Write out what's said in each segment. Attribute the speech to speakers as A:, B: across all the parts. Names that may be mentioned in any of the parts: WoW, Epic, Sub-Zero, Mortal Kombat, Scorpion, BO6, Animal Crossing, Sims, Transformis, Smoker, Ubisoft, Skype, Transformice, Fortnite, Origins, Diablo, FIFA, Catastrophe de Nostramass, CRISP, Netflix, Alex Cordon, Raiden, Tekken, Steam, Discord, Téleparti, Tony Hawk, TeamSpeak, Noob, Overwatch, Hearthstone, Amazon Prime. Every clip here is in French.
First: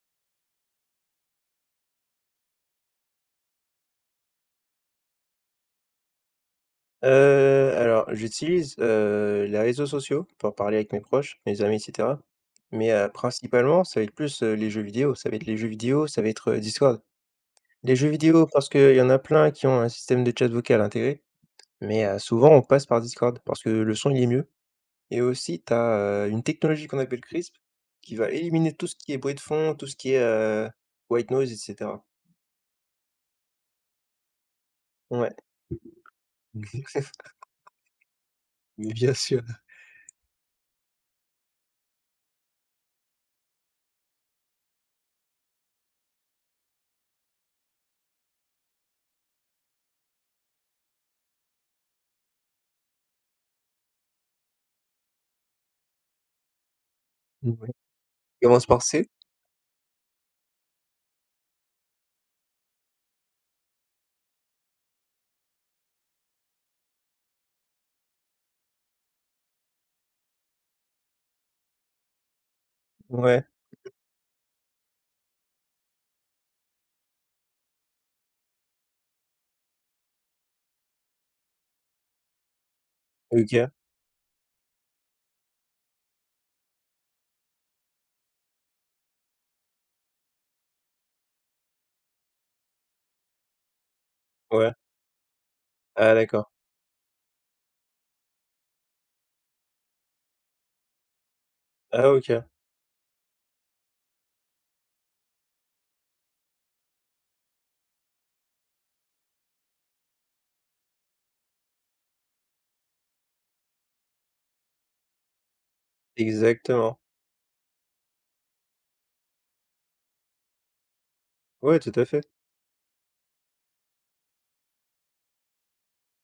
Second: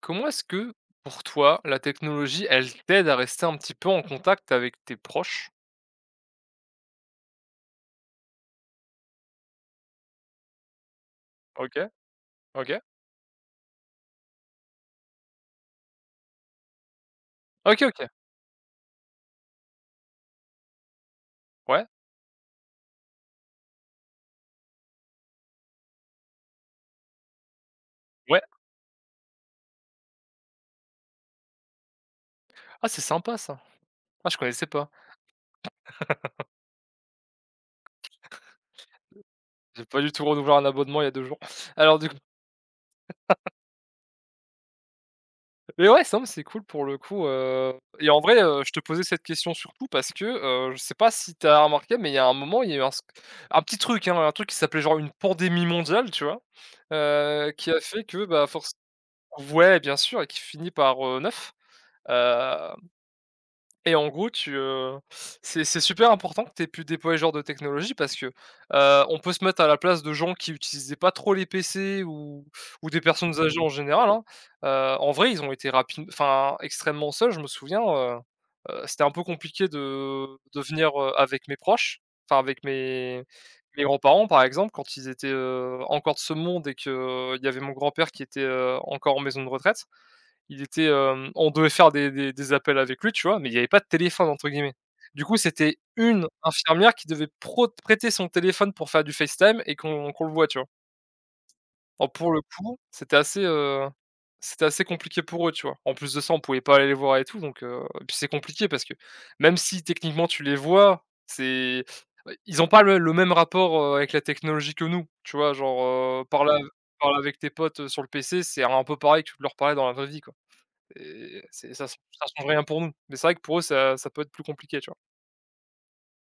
A: Comment est-ce que, pour toi, la technologie, elle t'aide à rester un petit peu en contact avec tes proches?
B: Heu, alors j'utilise, les réseaux sociaux pour parler avec mes proches, mes amis et
A: OK,
B: cetera.
A: OK.
B: Mais, principalement, ça va être plus, les jeux vidéo. Ça va être les jeux vidéo, ça va être, Discord.
A: OK,
B: Les
A: OK.
B: jeux vidéo parce qu'il y en a plein qui ont un système de chat vocal intégré,
A: Ouais,
B: mais, souvent on passe par Discord parce que le son, il est mieux, et aussi tu as une technologie qu'on appelle CRISP qui va
A: ouais.
B: éliminer tout ce qui est bruit de fond, tout ce qui est, white noise et cetera.
A: Ah, c'est sympa ça. Ah, je connaissais pas.
B: Ouais, mais bien sûr.
A: J'ai pas du tout renouvelé un abonnement il y a 2 jours. Alors du coup, mais ouais, ça, c'est cool pour le coup. Et en vrai, je te posais cette question surtout parce que, je sais pas si t'as remarqué, mais il y a un moment, il y a eu un petit truc, hein, un truc qui s'appelait genre une pandémie mondiale, tu vois? Qui
B: Mouais.
A: a fait que, bah,
B: Commence
A: forcément.
B: par C.
A: Ouais, bien sûr, et qui finit par, 9. euh, Et en gros, c'est super important que tu aies pu déployer ce genre de technologie parce que, on peut se mettre à la place de gens qui n'utilisaient pas trop les PC ou des personnes
B: Ouais.
A: âgées en général, hein. En vrai, ils ont été rapi enfin, extrêmement seuls. Je me souviens, c'était un peu compliqué de venir, avec mes proches, enfin avec
B: OK,
A: mes grands-parents, par exemple, quand ils étaient, encore de ce monde et qu'il il y avait mon grand-père qui était, encore en maison de retraite. Il était, on devait faire des appels avec lui, tu vois? Mais il n'y avait pas de téléphone entre
B: ouais.
A: guillemets. Du coup, c'était
B: Ah
A: une
B: d'accord.
A: infirmière qui devait prot prêter son téléphone pour faire du FaceTime et qu'on le voit, tu vois?
B: Ah
A: Alors pour le
B: OK,
A: coup, c'était assez compliqué pour eux, tu vois? En plus de ça, on pouvait pas aller les voir et tout, donc et puis c'est compliqué parce que même si techniquement tu les vois, c'est bah, ils n'ont pas le même rapport, avec la technologie que nous, tu vois? Genre,
B: exactement.
A: parler avec tes potes, sur le PC, c'est un peu pareil que de leur parler dans la vraie vie, quoi. Et c'est
B: Ouais, tout à
A: ça
B: fait.
A: change rien pour nous. Mais c'est vrai que pour eux, ça peut être plus compliqué, tu vois?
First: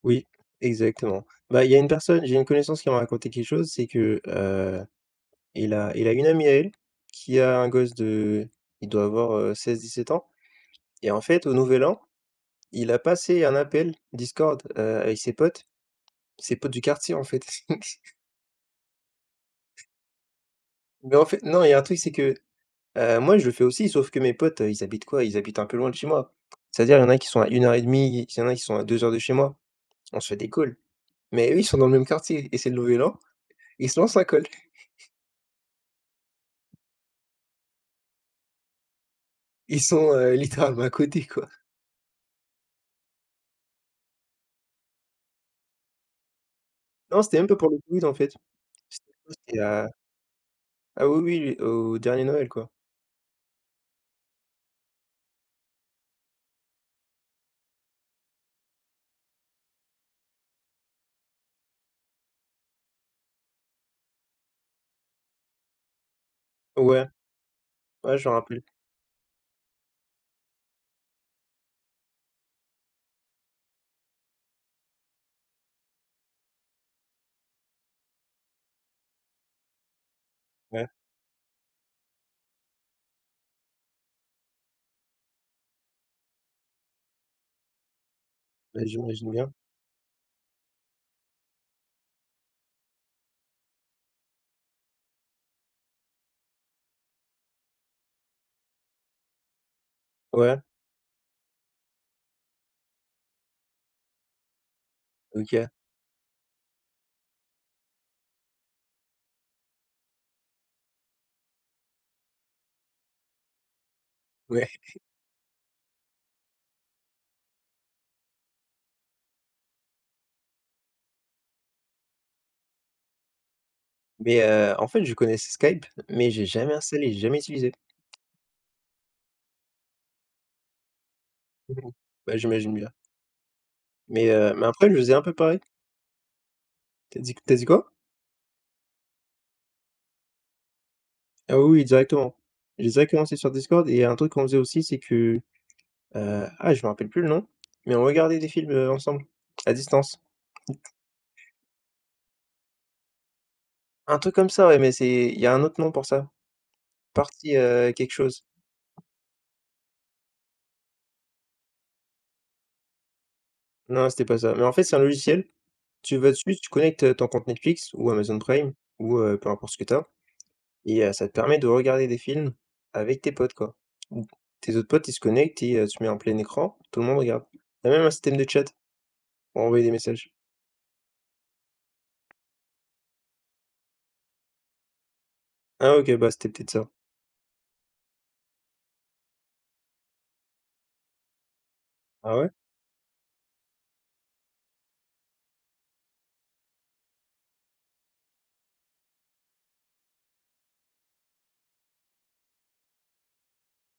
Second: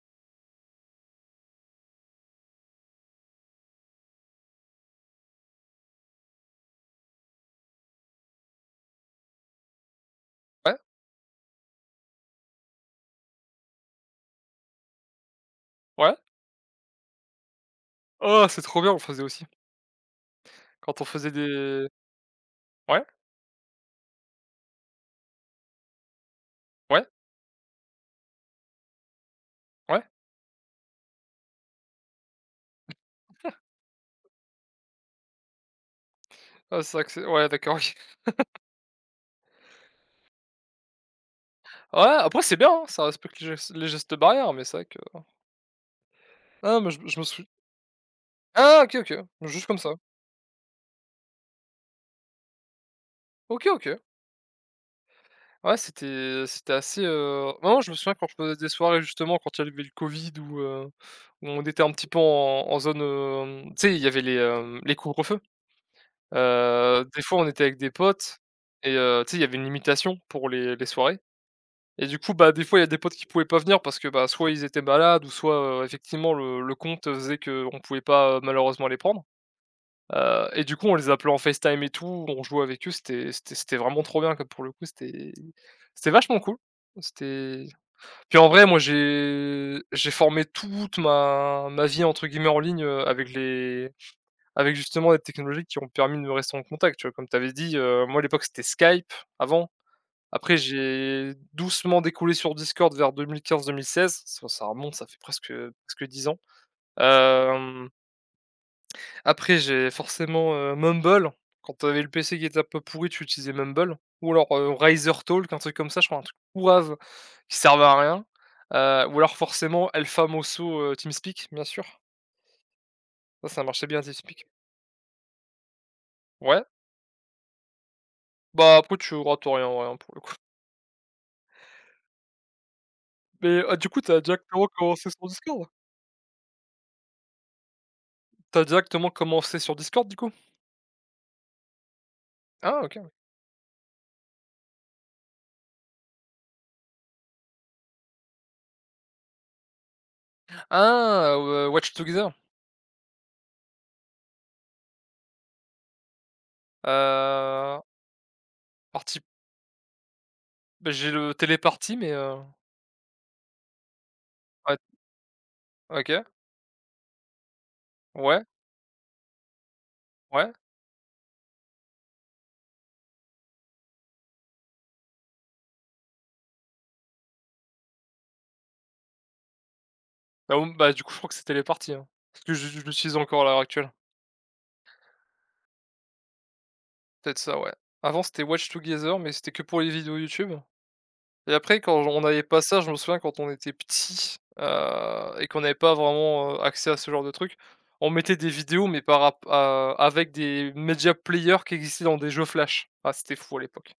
B: Oui, exactement. Bah, il y a une personne j'ai une connaissance qui m'a raconté quelque chose, c'est que, il a une amie à elle qui a un gosse de, il doit avoir, 16-17 ans.
A: Ouais,
B: Et en fait, au nouvel an, il a passé un appel Discord, avec
A: ouais.
B: ses potes du quartier, en fait.
A: Oh, c'est trop bien, on le faisait aussi. Quand on
B: Mais en
A: faisait
B: fait non, il y a un
A: des,
B: truc, c'est que,
A: ouais,
B: moi, je le fais aussi, sauf que mes potes, ils habitent quoi? Ils habitent un peu loin de chez moi. C'est-à-dire, il y
A: ouais,
B: en a qui sont à 1h30, il y en a qui sont à 2 heures de chez moi.
A: ouais.
B: On se fait des calls. Mais eux, ils sont dans le même quartier et c'est Nouvelle-An, ils se lancent un call.
A: Ah, c'est vrai que c'est, ouais, d'accord, oui.
B: Ils sont, littéralement à côté, quoi.
A: Ouais, après c'est bien, hein, ça respecte les gestes barrières, mais c'est vrai que, ah, mais je
B: Non,
A: me
B: c'était même
A: souvi
B: pas pour le Covid, en fait.
A: ah, OK,
B: C'était
A: OK,
B: C'était
A: juste comme
B: à,
A: ça.
B: ah oui, oui, oui, au dernier Noël, quoi.
A: OK, OK. Ouais, c'était assez, non, je me souviens quand je faisais des soirées justement quand il y avait le covid ou, où on était un petit peu en en zone, tu sais, il y avait les, les couvre-feux.
B: Ouais,
A: Des fois, on était avec des
B: ouais, je me
A: potes
B: rappelle.
A: et tu sais, il y avait une limitation pour les soirées et du coup, bah, des fois, il y a des potes qui pouvaient pas venir parce que, bah, soit ils étaient malades, ou soit, effectivement le compte faisait qu'on pouvait pas, malheureusement les prendre. Et du coup,
B: Ouais,
A: on les appelait en FaceTime et tout, on jouait avec eux, c'était vraiment trop bien, quoi, pour le coup, c'était vachement cool. C'était puis en vrai, moi,
B: bah, j'imagine bien.
A: j'ai formé toute ma vie, entre guillemets, en ligne, avec les avec justement des technologies qui ont permis de me rester en contact, tu vois? Comme tu avais dit, moi à l'époque c'était Skype avant. Après
B: Ouais,
A: j'ai doucement découlé sur Discord vers 2015-2016. Ça remonte, ça fait presque,
B: OK,
A: presque 10 ans. Hem, Après j'ai forcément, Mumble. Quand tu avais le PC qui était un peu pourri, tu utilisais Mumble ou alors,
B: ouais.
A: Talk, un truc comme ça, je crois, un truc pourrave qui servait à rien. Ou alors forcément El Famoso, TeamSpeak, bien sûr. Ça marchait bien
B: Mais
A: TeamSpeak.
B: en fait, je connaissais Skype, mais j'ai
A: Ouais,
B: jamais installé, j'ai jamais utilisé.
A: bah après tu rates rien, ouais, hein, pour le coup.
B: Mmh. Bah, j'imagine bien.
A: Mais, ah, du coup, t'as
B: Mais
A: directement
B: après, je
A: commencé
B: faisais un
A: sur
B: peu pareil.
A: Discord?
B: T'as dit quoi?
A: T'as directement commencé sur Discord, du coup?
B: Ah oui, oui, directement.
A: Ah,
B: J'ai
A: OK.
B: direct commencé sur Discord et un truc qu'on faisait aussi, c'est que. Je me rappelle plus le nom, mais on regardait des films, ensemble, à distance.
A: Ah, Watch Together?
B: Un truc comme ça, ouais, mais c'est il y a un autre nom pour ça. Party,
A: Heu,
B: quelque chose.
A: partie bah, j'ai le téléparti, mais,
B: Non, c'était pas ça, mais en
A: ouais,
B: fait, c'est un logiciel, tu
A: OK,
B: vas dessus, tu connectes, ton compte Netflix ou Amazon
A: ouais,
B: Prime ou peu importe ce que t'as,
A: ouais.
B: et ça te permet de regarder des films avec tes potes, quoi. Ou tes autres potes, ils se connectent et tu mets en plein écran, tout le monde regarde. Il y a même un système de chat pour envoyer des messages.
A: Bah, ou bah, du coup, je crois que c'est téléparty, hein, parce que je l'utilise encore à l'heure actuelle.
B: Ah OK, bah, c'était peut-être ça.
A: Peut-être ça, ouais. Avant, c'était Watch Together, mais c'était que pour les vidéos YouTube. Et après quand on
B: Ah
A: n'avait
B: ouais?
A: pas ça, je me souviens quand on était petit, et qu'on n'avait pas vraiment, accès à ce genre de truc, on mettait des vidéos mais par rap à avec des media players qui existaient dans des jeux flash. Ah c'était fou à l'époque.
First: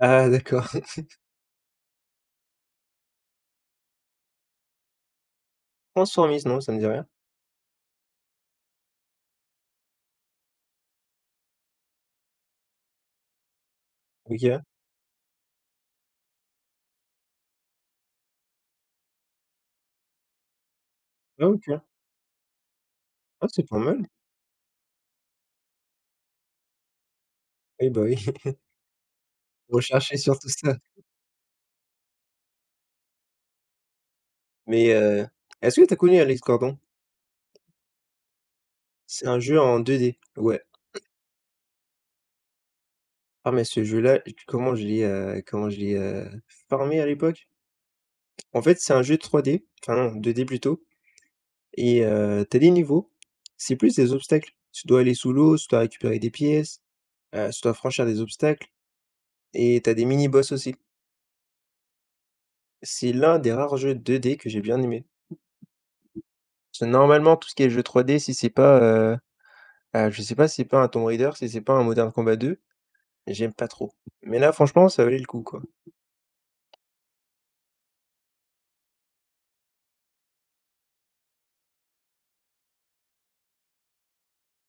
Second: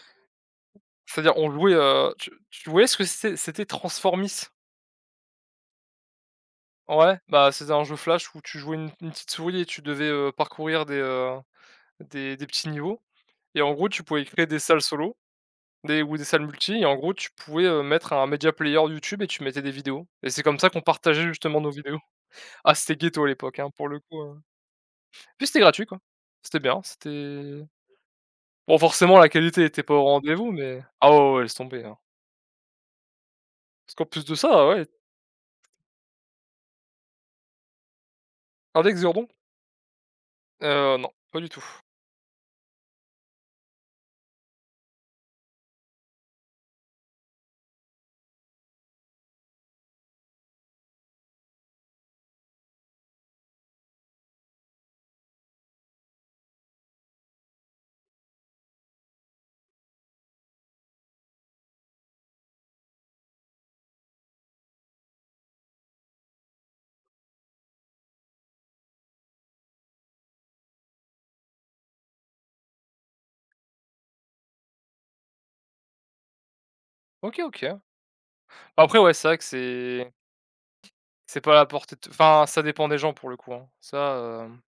B: Ah d'accord.
A: C'est-à-dire on jouait, tu voyais ce que c'était? C'était Transformis.
B: Transformice, non, ça me dit rien.
A: Ouais, bah, c'était un jeu flash où tu jouais une petite souris et tu devais, parcourir des, des petits niveaux et en gros tu pouvais créer des
B: OK.
A: salles solo. Des, ou des salles multi, et en gros, tu pouvais, mettre un media player YouTube et tu mettais des vidéos et c'est comme ça qu'on partageait
B: Ah
A: justement
B: OK.
A: nos vidéos. Ah, c'était ghetto à
B: Ah,
A: l'époque,
B: c'est
A: hein,
B: pas
A: pour le
B: mal.
A: coup, puis c'était gratuit, quoi. C'était bien, c'était
B: Oui, bah, oui,
A: bon, forcément, la qualité était pas au
B: rechercher surtout
A: rendez-vous,
B: ça.
A: mais ah ouais, ouais, laisse tomber, hein. Parce qu'en plus de ça, ouais,
B: Mais, est-ce que tu as connu Alex Cordon?
A: Index Zurdon?
B: C'est un jeu en 2D. Ouais.
A: Non, pas du tout.
B: Ah mais ce jeu-là, j comment je l'ai, farmé à l'époque? En fait, c'est un jeu 3D, enfin non, 2D plutôt, et tu des niveaux, c'est plus des obstacles. Tu dois aller sous l'eau, tu dois récupérer des pièces, tu dois franchir des obstacles et t'as des mini-boss aussi. C'est l'un des rares jeux 2D que j'ai bien aimé. Parce que normalement, tout ce qui est jeu 3D, si c'est pas, je sais pas si c'est pas un Tomb Raider, si c'est pas un Modern Combat 2, j'aime pas trop. Mais là, franchement, ça valait le coup, quoi.
A: OK, OK. Après, ouais, c'est vrai que c'est pas à la portée de, enfin, ça dépend des gens pour le coup, hein. Ça, hem.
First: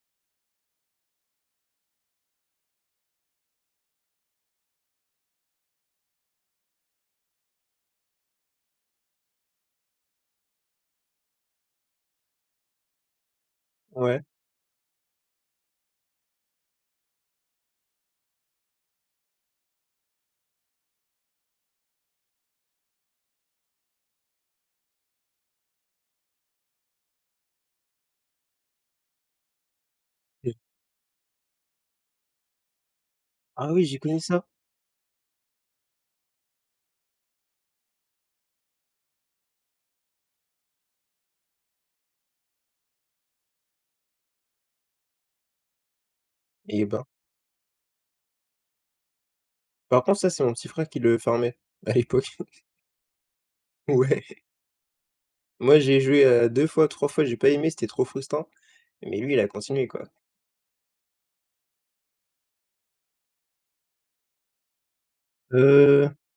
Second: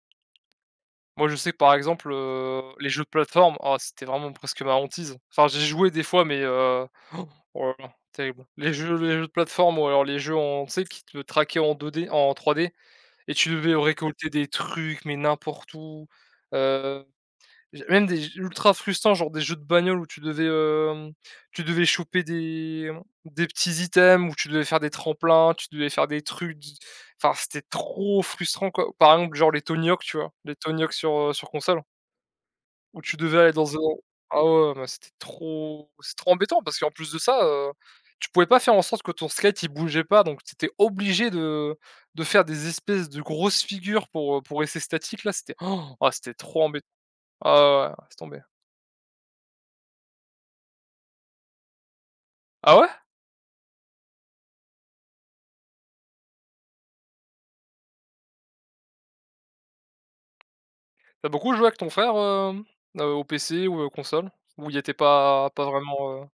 A: Moi, je sais que, par exemple, les jeux de plateforme, ah c'était vraiment presque ma hantise. Enfin, j'ai joué des fois, mais oh là là, terrible. Les jeux de plateforme ou alors les jeux en, tu sais, qui te traquaient en 2D en 3D et tu devais
B: Ouais.
A: récolter des trucs, mais n'importe où. J Même des ultra frustrants, genre des jeux de bagnole où tu devais, tu devais choper des, des petits items, où tu devais faire des tremplins, tu devais faire des trucs d enfin c'était trop frustrant, quoi. Par exemple, genre les Tony Hawk, tu vois? Les
B: Et
A: Tony Hawk sur, sur console, où tu devais aller
B: ah
A: dans un,
B: oui, j'ai connu
A: ah
B: ça?
A: ouais, mais c'est trop embêtant parce qu'en plus de ça, tu pouvais pas faire en sorte que ton skate il bougeait pas, donc tu étais obligé de faire des espèces de grosses figures pour rester statique là, c'était Oh, ah c'était trop
B: Et
A: embêtant.
B: ben,
A: Ah ouais, ouais, laisse.
B: par contre, ça, c'est mon petit frère qui le farmait à l'époque.
A: Ah ouais?
B: Ouais. Moi, j'ai joué, 2 fois, 3 fois, j'ai pas aimé, c'était trop frustrant. Mais lui, il a continué, quoi.
A: T'as beaucoup joué avec ton frère, au PC ou, console? Ou il était pas
B: euh
A: vraiment,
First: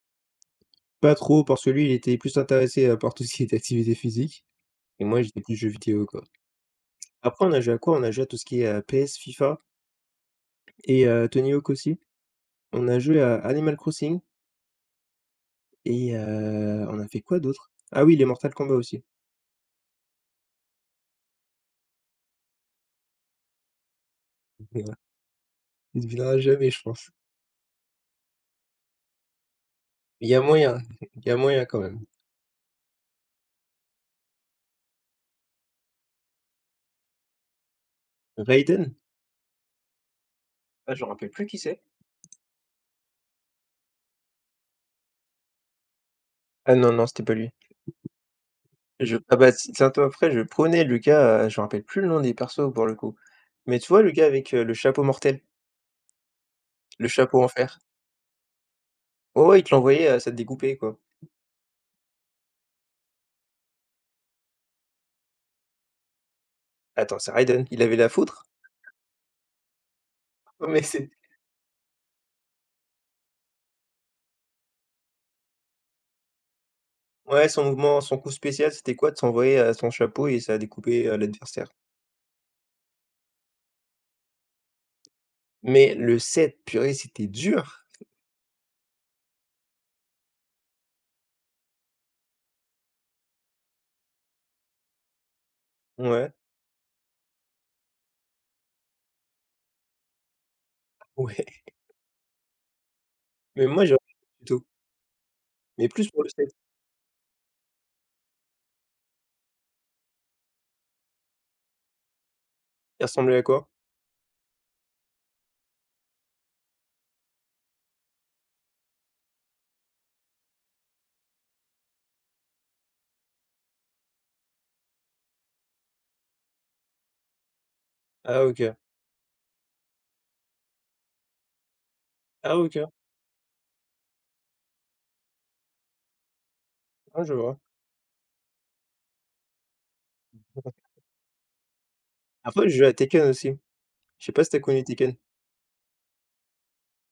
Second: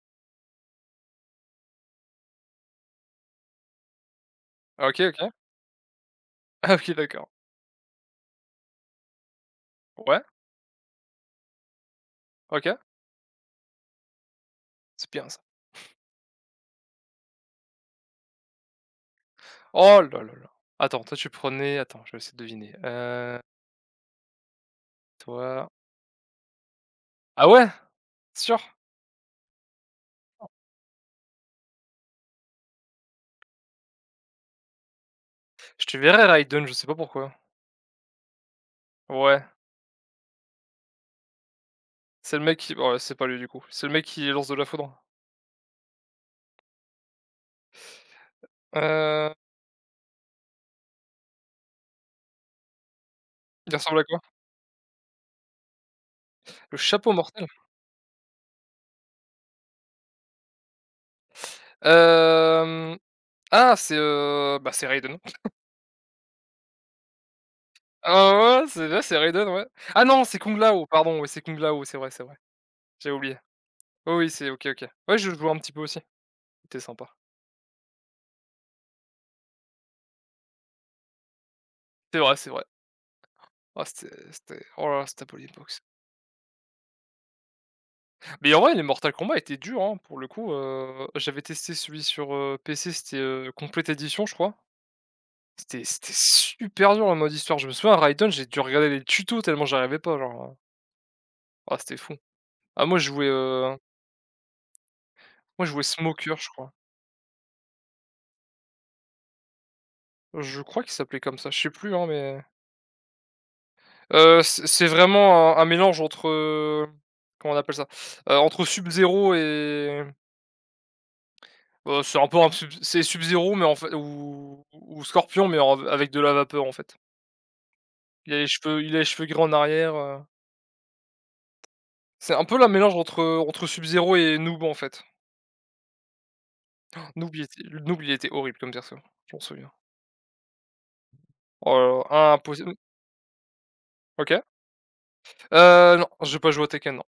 B: Pas trop parce que lui, il était plus intéressé, par tout ce qui est activité physique,
A: ah OK,
B: et moi,
A: OK.
B: j'étais plus jeux vidéo, quoi.
A: Ah OK, d'accord.
B: Après, on a joué à quoi? On a joué à tout ce qui est, PS, FIFA
A: Ouais,
B: et Tony Hawk aussi.
A: OK,
B: On a joué à Animal Crossing
A: c'est bien ça.
B: et on a fait quoi d'autre? Ah oui, les Mortal Kombat aussi.
A: Oh là là là! Attends, toi tu prenais attends, je vais essayer de deviner, toi
B: Il devinera jamais, je pense.
A: ah ouais? Sûr?
B: Il y a moyen, il y a moyen quand même.
A: Je te verrais Raiden, je sais pas pourquoi.
B: Raiden?
A: Ouais,
B: Ah, je me rappelle plus qui c'est.
A: c'est le mec qui ouais, c'est pas lui du coup. C'est le mec qui lance de la foudre.
B: Ah non, non, c'était pas lui. Je
A: Heu,
B: ah bah, c'est un peu après, je prenais le gars, je me rappelle plus le nom des persos pour le coup.
A: il
B: Mais tu
A: ressemble
B: vois
A: à
B: le
A: quoi?
B: gars avec, le chapeau mortel,
A: Le
B: le
A: chapeau
B: chapeau
A: mortel?
B: en fer? Ouais, ouais, il te l'envoyait, ça te découpait quoi.
A: Hem, ah c'est, bah, c'est Raiden.
B: Attends, c'est Raiden? Il avait la foutre?
A: Ah ouais, ouais, c'est Raiden, ouais. Ah non, c'est Kung
B: Ouais, mais
A: Lao,
B: c'est
A: pardon, oui, c'est Kung Lao, c'est vrai, c'est vrai. J'ai oublié. Oh oui, c'est OK, OK. Ouais, je jouais un petit peu aussi. C'était sympa.
B: ouais, son mouvement, son coup spécial, c'était quoi? De s'envoyer, son chapeau et ça découpait, l'adversaire.
A: C'est vrai, c'est vrai. C'était oh là là, c'était la bonne.
B: Mais le 7, purée, c'était dur!
A: Mais en vrai, les Mortal Kombat étaient durs, hein, pour le coup, j'avais testé celui sur, PC, c'était, Complete Edition, je crois. C'était
B: Ouais,
A: super dur en mode histoire. Je me souviens, Raiden, j'ai dû regarder les tutos tellement j'arrivais pas, genre, hein.
B: ouais,
A: Ah c'était fou. Ah moi je jouais,
B: mais
A: heu,
B: moi j'ai plutôt,
A: Moi je jouais
B: mais plus pour le
A: Smoker, je
B: 7.
A: crois. Je crois qu'il s'appelait comme ça, je sais plus, hein, mais
B: Il ressemblait à quoi?
A: C'est vraiment un mélange entre, comment on appelle ça? Entre Sub-Zero et bah, c'est un peu un Sub c'est Sub-Zero mais en fait, ou Scorpion mais en avec de la vapeur, en fait.
B: Ah OK.
A: Il a les cheveux gris en arrière, c'est un
B: Ah
A: peu la
B: OK.
A: mélange entre Sub-Zero et Noob, en fait.
B: Ah je vois.
A: Noob il était horrible comme perso, je m'en souviens. Oh là là,
B: Après,
A: impossible.
B: je jouais à Tekken aussi. Je sais
A: OK.
B: pas si tu as connu Tekken?
A: Non, j'ai pas joué à Tekken, non.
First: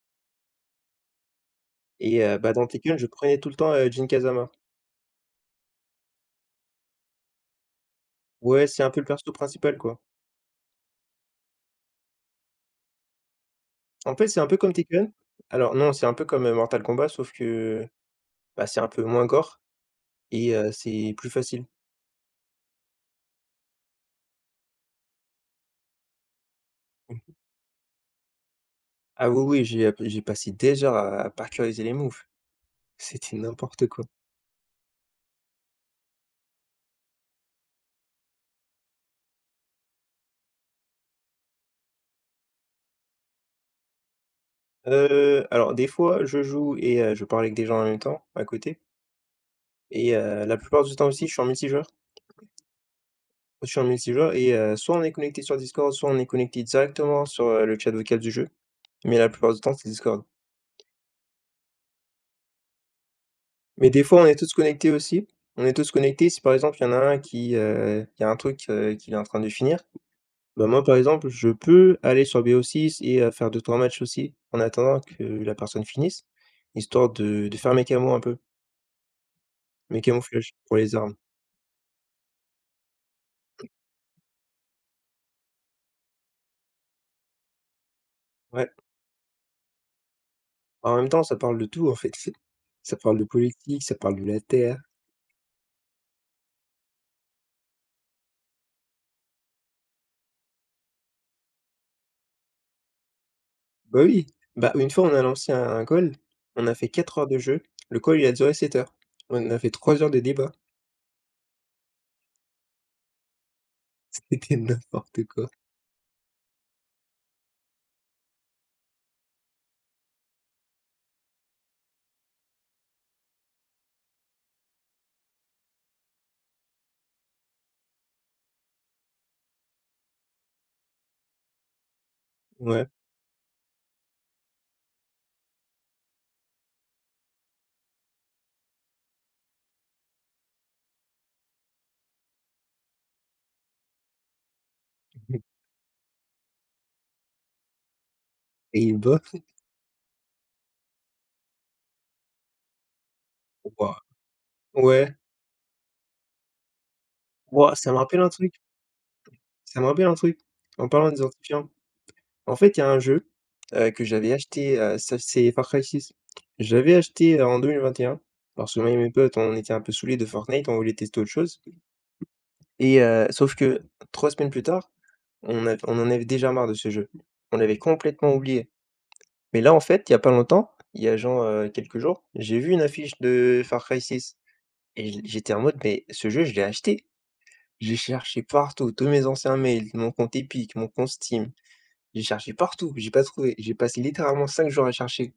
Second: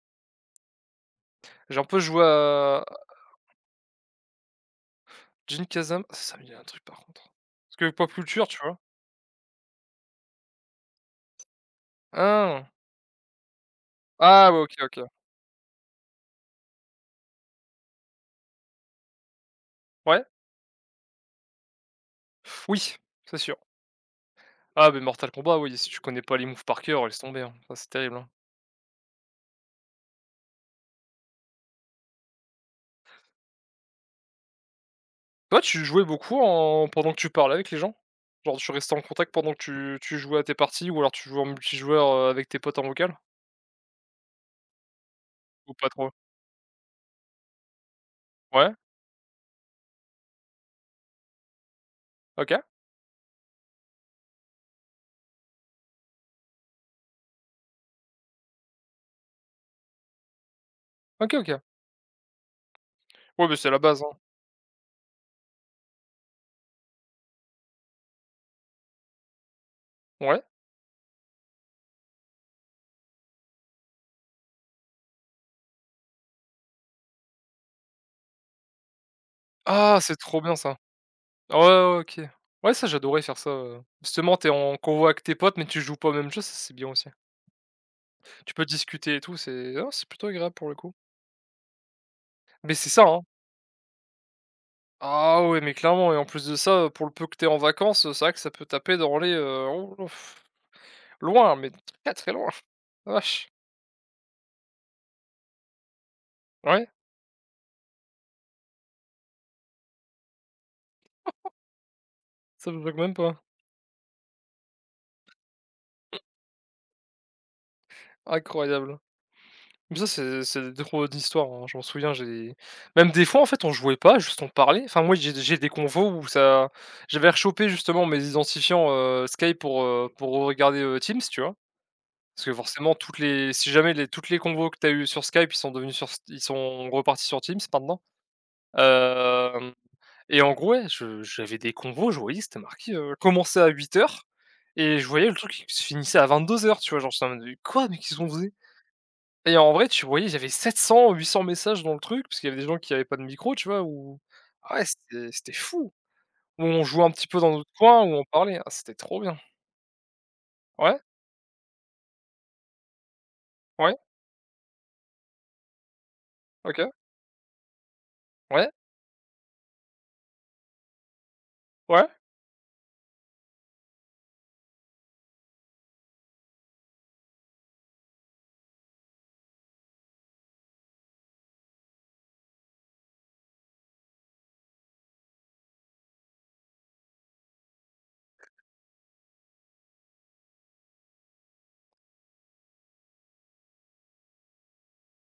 A: J'ai un peu joué
B: Et bah, dans
A: à
B: Tekken, je prenais tout le temps, Jin Kazama.
A: Jin Kazama. Ça ça me dit un truc par contre. Parce que pop culture, tu
B: Ouais,
A: vois?
B: c'est un peu le perso principal, quoi.
A: Ah!
B: En fait, c'est un
A: Ah
B: peu
A: ouais,
B: comme
A: OK, OK.
B: Tekken. Alors non, c'est un peu comme, Mortal Kombat, sauf que, bah, c'est un peu moins gore
A: Ouais.
B: et c'est plus facile.
A: Oui, c'est sûr. Ah beh, Mortal Kombat, oui, si tu connais pas les moves par cœur, laisse
B: Mmh.
A: tomber, hein. Ça, c'est terrible, hein.
B: Ah oui, oui, j'ai passé des heures à parkouriser les moves. C'était n'importe quoi.
A: Toi, tu jouais beaucoup en pendant que tu parlais avec les gens? Genre, tu restais en contact pendant que tu jouais à tes parties, ou alors tu jouais en multijoueur, avec tes potes en vocal?
B: Alors
A: Ou
B: des
A: pas trop?
B: fois, je joue et je parle avec des gens en même temps, à
A: Ouais?
B: côté, et la plupart du temps aussi, je suis en multijoueur.
A: OK.
B: Je suis en multijoueur et soit on est connecté sur Discord, soit on est connecté directement sur, le chat vocal du jeu, mais la plupart du temps, c'est Discord.
A: OK, OK. Ouais, beh, c'est la
B: Mais
A: base,
B: des
A: hein.
B: fois, on est tous connectés aussi. On est tous connectés si, par exemple, il y en a un qui, il y a un truc, qu'il est en train de finir,
A: Ouais.
B: bah, moi, par exemple, je peux aller sur BO6 et faire deux trois matchs aussi en attendant que la personne finisse, histoire de faire mes camos un peu,
A: Ah,
B: mes
A: c'est trop
B: camuflages
A: bien ça.
B: pour les armes.
A: Ah ouais, ouais, OK. Ouais, ça, j'adorais faire ça, justement, t'es en convoi avec tes potes mais tu joues pas au même jeu, ça, c'est bien aussi. Tu peux
B: Ouais,
A: discuter et tout, c'est, ah, c'est plutôt agréable pour le coup.
B: en même temps, ça parle de tout, en fait.
A: Mais c'est
B: Ça
A: ça,
B: parle
A: hein.
B: de politique, ça parle de la terre.
A: Ah ouais, mais clairement, et en plus de ça, pour le peu que t'es en vacances, c'est vrai que ça peut taper dans les, loin, mais très, très loin. La vache.
B: Bah oui, bah, une fois, on a lancé un call, on a
A: Ouais,
B: fait 4 heures de jeu, le call, il a duré 7 heures. On a fait 3 heures de débat,
A: ça me choque même pas.
B: c'était n'importe quoi.
A: Incroyable. Mais ça, c'est des trop d'histoires, hein. Je m'en souviens, j'ai même des fois, en fait, on jouait pas, juste on parlait. Enfin, moi, j'ai des convos où ça, j'avais rechopé justement mes identifiants, Skype pour regarder, Teams, tu vois? Parce que
B: Ouais
A: forcément toutes les si jamais les toutes les convos que t'as eu sur Skype, ils sont repartis sur Teams maintenant. Hem. Et en gros, ouais, je j'avais des combos, je voyais, c'était marqué, commencer à 8 heures, et je voyais le truc qui se finissait à 22 heures, tu vois? Genre, j'étais en mode: «Mais quoi? Mais qu'ils ont qu'on».
B: et bah,
A: Et en vrai, tu voyais, j'avais 700, 800 messages dans le truc, parce qu'il y avait des gens qui avaient pas de micro, tu vois?
B: waouh,
A: Ou ah ouais,
B: ouais,
A: c'était fou! Où on jouait un petit peu dans notre
B: waouh, ça me
A: coin, où
B: rappelle
A: on
B: un truc,
A: parlait. Ah, c'était trop bien.
B: ça me rappelle un truc, en
A: Ouais,
B: parlant des antiviraux. En fait, il y a un jeu,
A: ouais,
B: que j'avais acheté, ça c'est Far Cry Six.
A: OK,
B: J'avais acheté, en 2021
A: ouais,
B: parce que moi et mes potes, on était un peu saoulés de Fortnite, on voulait tester autre chose
A: ouais.
B: et sauf que 3 semaines plus tard, on en avait déjà marre de ce jeu. On l'avait complètement oublié. Mais là, en fait, il y a pas longtemps, il y a genre, quelques jours, j'ai vu une affiche de Far Cry Six et j'étais en mode: «Mais ce jeu, je l'ai acheté». J'ai cherché partout, tous mes anciens mails, mon compte Epic, mon compte Steam. J'ai cherché partout, j'ai pas trouvé. J'ai passé littéralement 5 jours à chercher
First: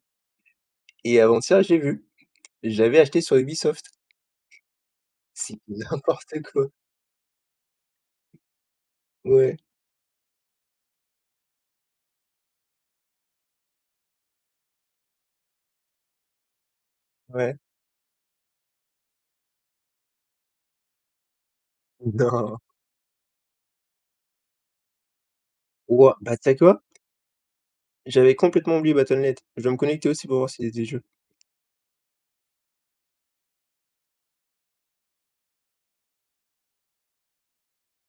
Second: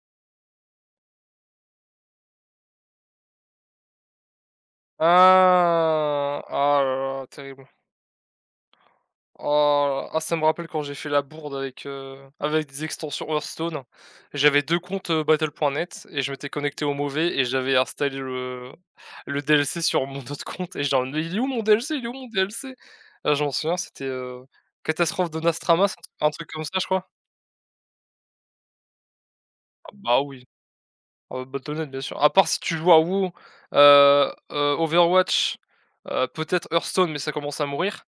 B: et avant-hier, j'ai vu. J'avais acheté sur Ubisoft. C'est n'importe
A: Ah!
B: quoi.
A: Ah là là, terrible.
B: Ouais,
A: Oh, ah ça me rappelle quand j'ai fait la bourde avec, avec des extensions Hearthstone. J'avais 2 comptes, battle.net et je m'étais connecté au mauvais et
B: ouais.
A: j'avais installé le DLC sur mon autre compte et genre: «Mais il est où mon DLC? Il est où mon
B: Non.
A: DLC?» Ah je m'en souviens, c'était, Catastrophe de Nostramass,
B: Wouah,
A: un
B: bah, tu
A: truc
B: sais
A: comme ça
B: quoi?
A: je crois.
B: J'avais complètement oublié Battle.net. Je vais me
A: Ah
B: connecter
A: bah
B: aussi pour
A: oui,
B: voir s'il y a des jeux.
A: ah battle.net bien sûr. À part si tu joues à WoW, Overwatch, peut-être Hearthstone mais ça commence à mourir,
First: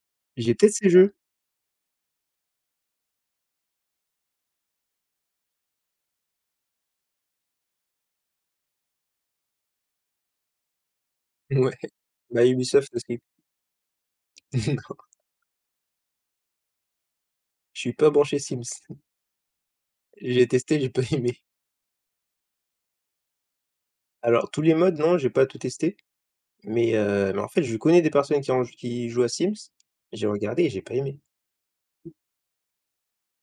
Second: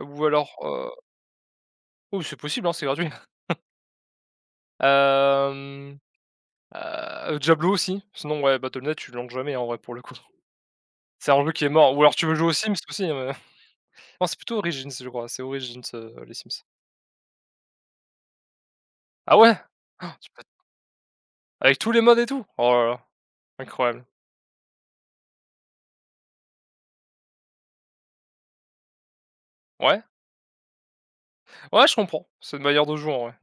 A: ou alors,
B: J'ai peut-être ces jeux.
A: oui c'est possible, hein, c'est gratuit. Hem. Diablo aussi, sinon ouais, Battle.net tu lances jamais en vrai pour le coup. C'est un jeu qui est mort, ou alors tu
B: Ouais.
A: veux
B: Bah,
A: jouer aux Sims
B: Ubisoft
A: aussi,
B: aussi.
A: non c'est plutôt Origins je crois, c'est Origins, les Sims.
B: Je suis pas branché Sims.
A: Ah ouais? Ah, tu peux-
B: J'ai testé, j'ai pas aimé.
A: Avec tous les modes et tout? Oh là là, incroyable.
B: Alors tous les modes, non, j'ai pas tout testé, mais en fait, je connais des personnes qui jouent à Sims.
A: Ouais,
B: J'ai regardé et j'ai pas aimé.
A: ouais je comprends, c'est une manière de jouer en vrai.